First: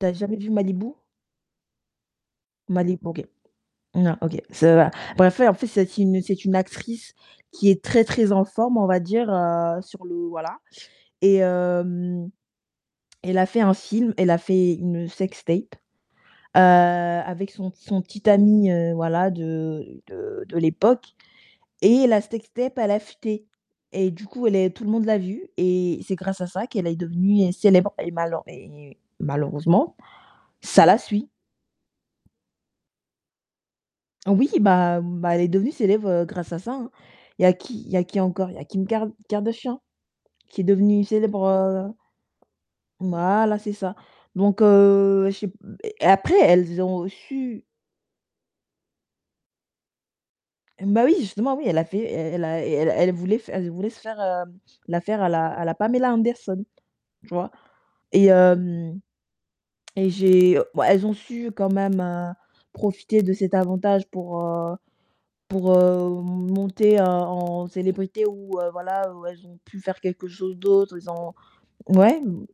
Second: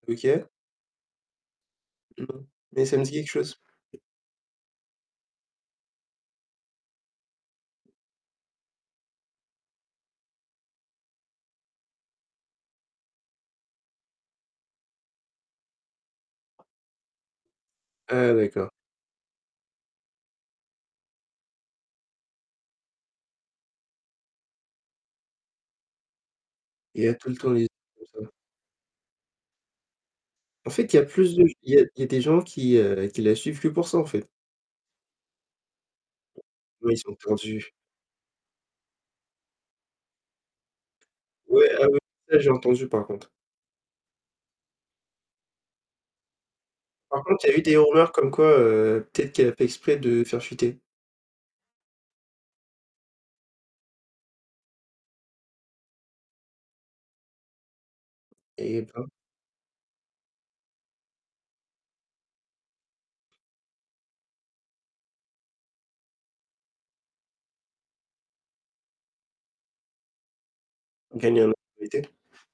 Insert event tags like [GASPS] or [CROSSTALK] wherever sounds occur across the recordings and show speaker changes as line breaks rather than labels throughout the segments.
Tu as jamais
OK.
vu Malibu?
Non, mais ça
Malib
me dit
OK.
quelque chose.
Non, OK, ça va bref, ouais, en fait, c'est aussi c'est une actrice qui est très, très en forme, on va dire, heu, sur le voilà, et hem, elle a fait un film, elle a fait une sextape, heu, avec son son petit
Ah, d'accord.
ami, heu, voilà, de de de l'époque. Et la sextape, elle a fuité. Et du coup, elle est tout le monde l'a vue et c'est grâce à ça qu'elle est
Il y a tout le
devenue
temps les
célèbre et
[UNINTELLIGIBLE]
malen et malheureusement,
En
ça
fait, il
la
y a
suit.
plus de g il y a il y a des gens qui, heu, qui la suivent que pour ça, en fait.
Oui, bah, hem, bah, elle est devenue célèbre, heu, grâce à ça, hein.
Ouais, ils sont
Il y a
tordus.
qui il y a qui encore? Il y a Kim Kar Kardashian qui est devenue célèbre,
Ouais, ah
heu
oui, ça j'ai entendu par contre.
Voilà, c'est ça. Donc heu, je sais p et après, elles ont
Par contre, il y a eu
su
des rumeurs comme quoi, heu, peut-être qu'elle a fait exprès de faire fuiter.
Bah oui, justement oui, elle a fait e elle a et elle elle voulait f elle voulait se faire, heu, la faire à la à la Pamela Anderson, tu vois? Et
Eh
hem,
ben.
et j'ai, bah, elles ont su quand même, heu, profiter de cet avantage pour, heu, pour, heu, monter, heu, en célébrité ou heu, voilà, ou elles ont pu faire quelque chose d'autre, elles ont
Gagner en notoriété.
mouais, mmh,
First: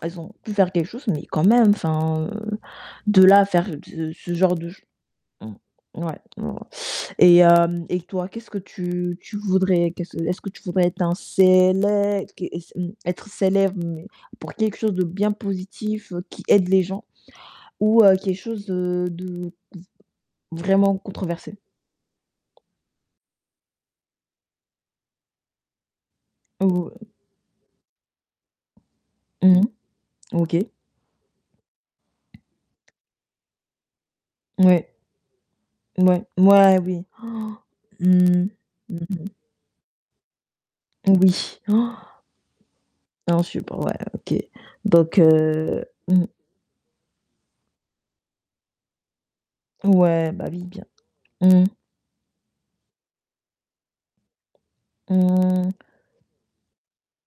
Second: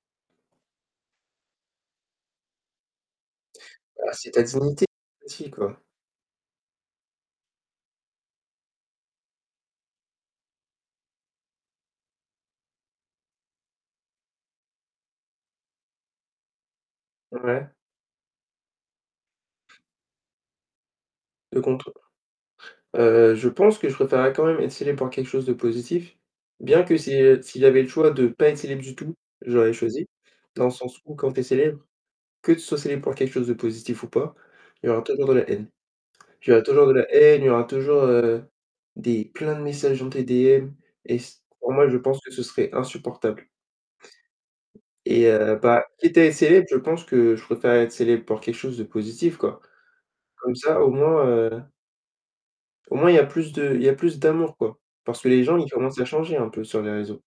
elles ont pu faire quelque chose, mais quand même, enfin, heu, de là à faire ce
Ah c'est
ce
ta
genre de ch
dignité aussi, quoi.
mmh, ouais. Mmh mh et hem, et toi, qu'est-ce que tu tu voudrais qu'est-ce est-ce que tu voudrais être un célè [UNINTELLIGIBLE] être célèbre mais pour quelque chose de bien positif, heu, qui aide les gens
Ouais.
ou heu, quelque chose, heu, de de vraiment controversé?
Le contre heu, je pense que je préférerais quand même être célèbre pour quelque chose de positif. Bien
Ou
que si, heu, s'il y avait le choix de pas être célèbre du tout, je
Mmh
l'aurais choisi
OK.
dans le sens où quand tu es célèbre, que tu sois célèbre pour quelque chose de positif ou pas, il y
Ouais.
aura toujours de la haine.
Mouais,
Il y aura
mouais
toujours de
oui.
la haine, il y
[GASPS]
aura toujours, heu,
Mmh, mmh
des
mh.
plein de messages dans tes DM et c
Oui.
pour moi, je pense
[GASPS]
que ce serait
Non
insupportable.
je suis pas ouais, OK. Donc
Et heu, bah,
heu,
quitte à
mmh.
être célèbre, je pense que je préfère être célèbre pour quelque chose de positif, quoi.
Ouais, bah
Comme
oui,
ça
bien
au moins, heu
mmh.
au moins, il y a plus de il y a plus d'amour, quoi. Parce que les gens, ils
Mmh.
commencent à changer un peu sur les réseaux.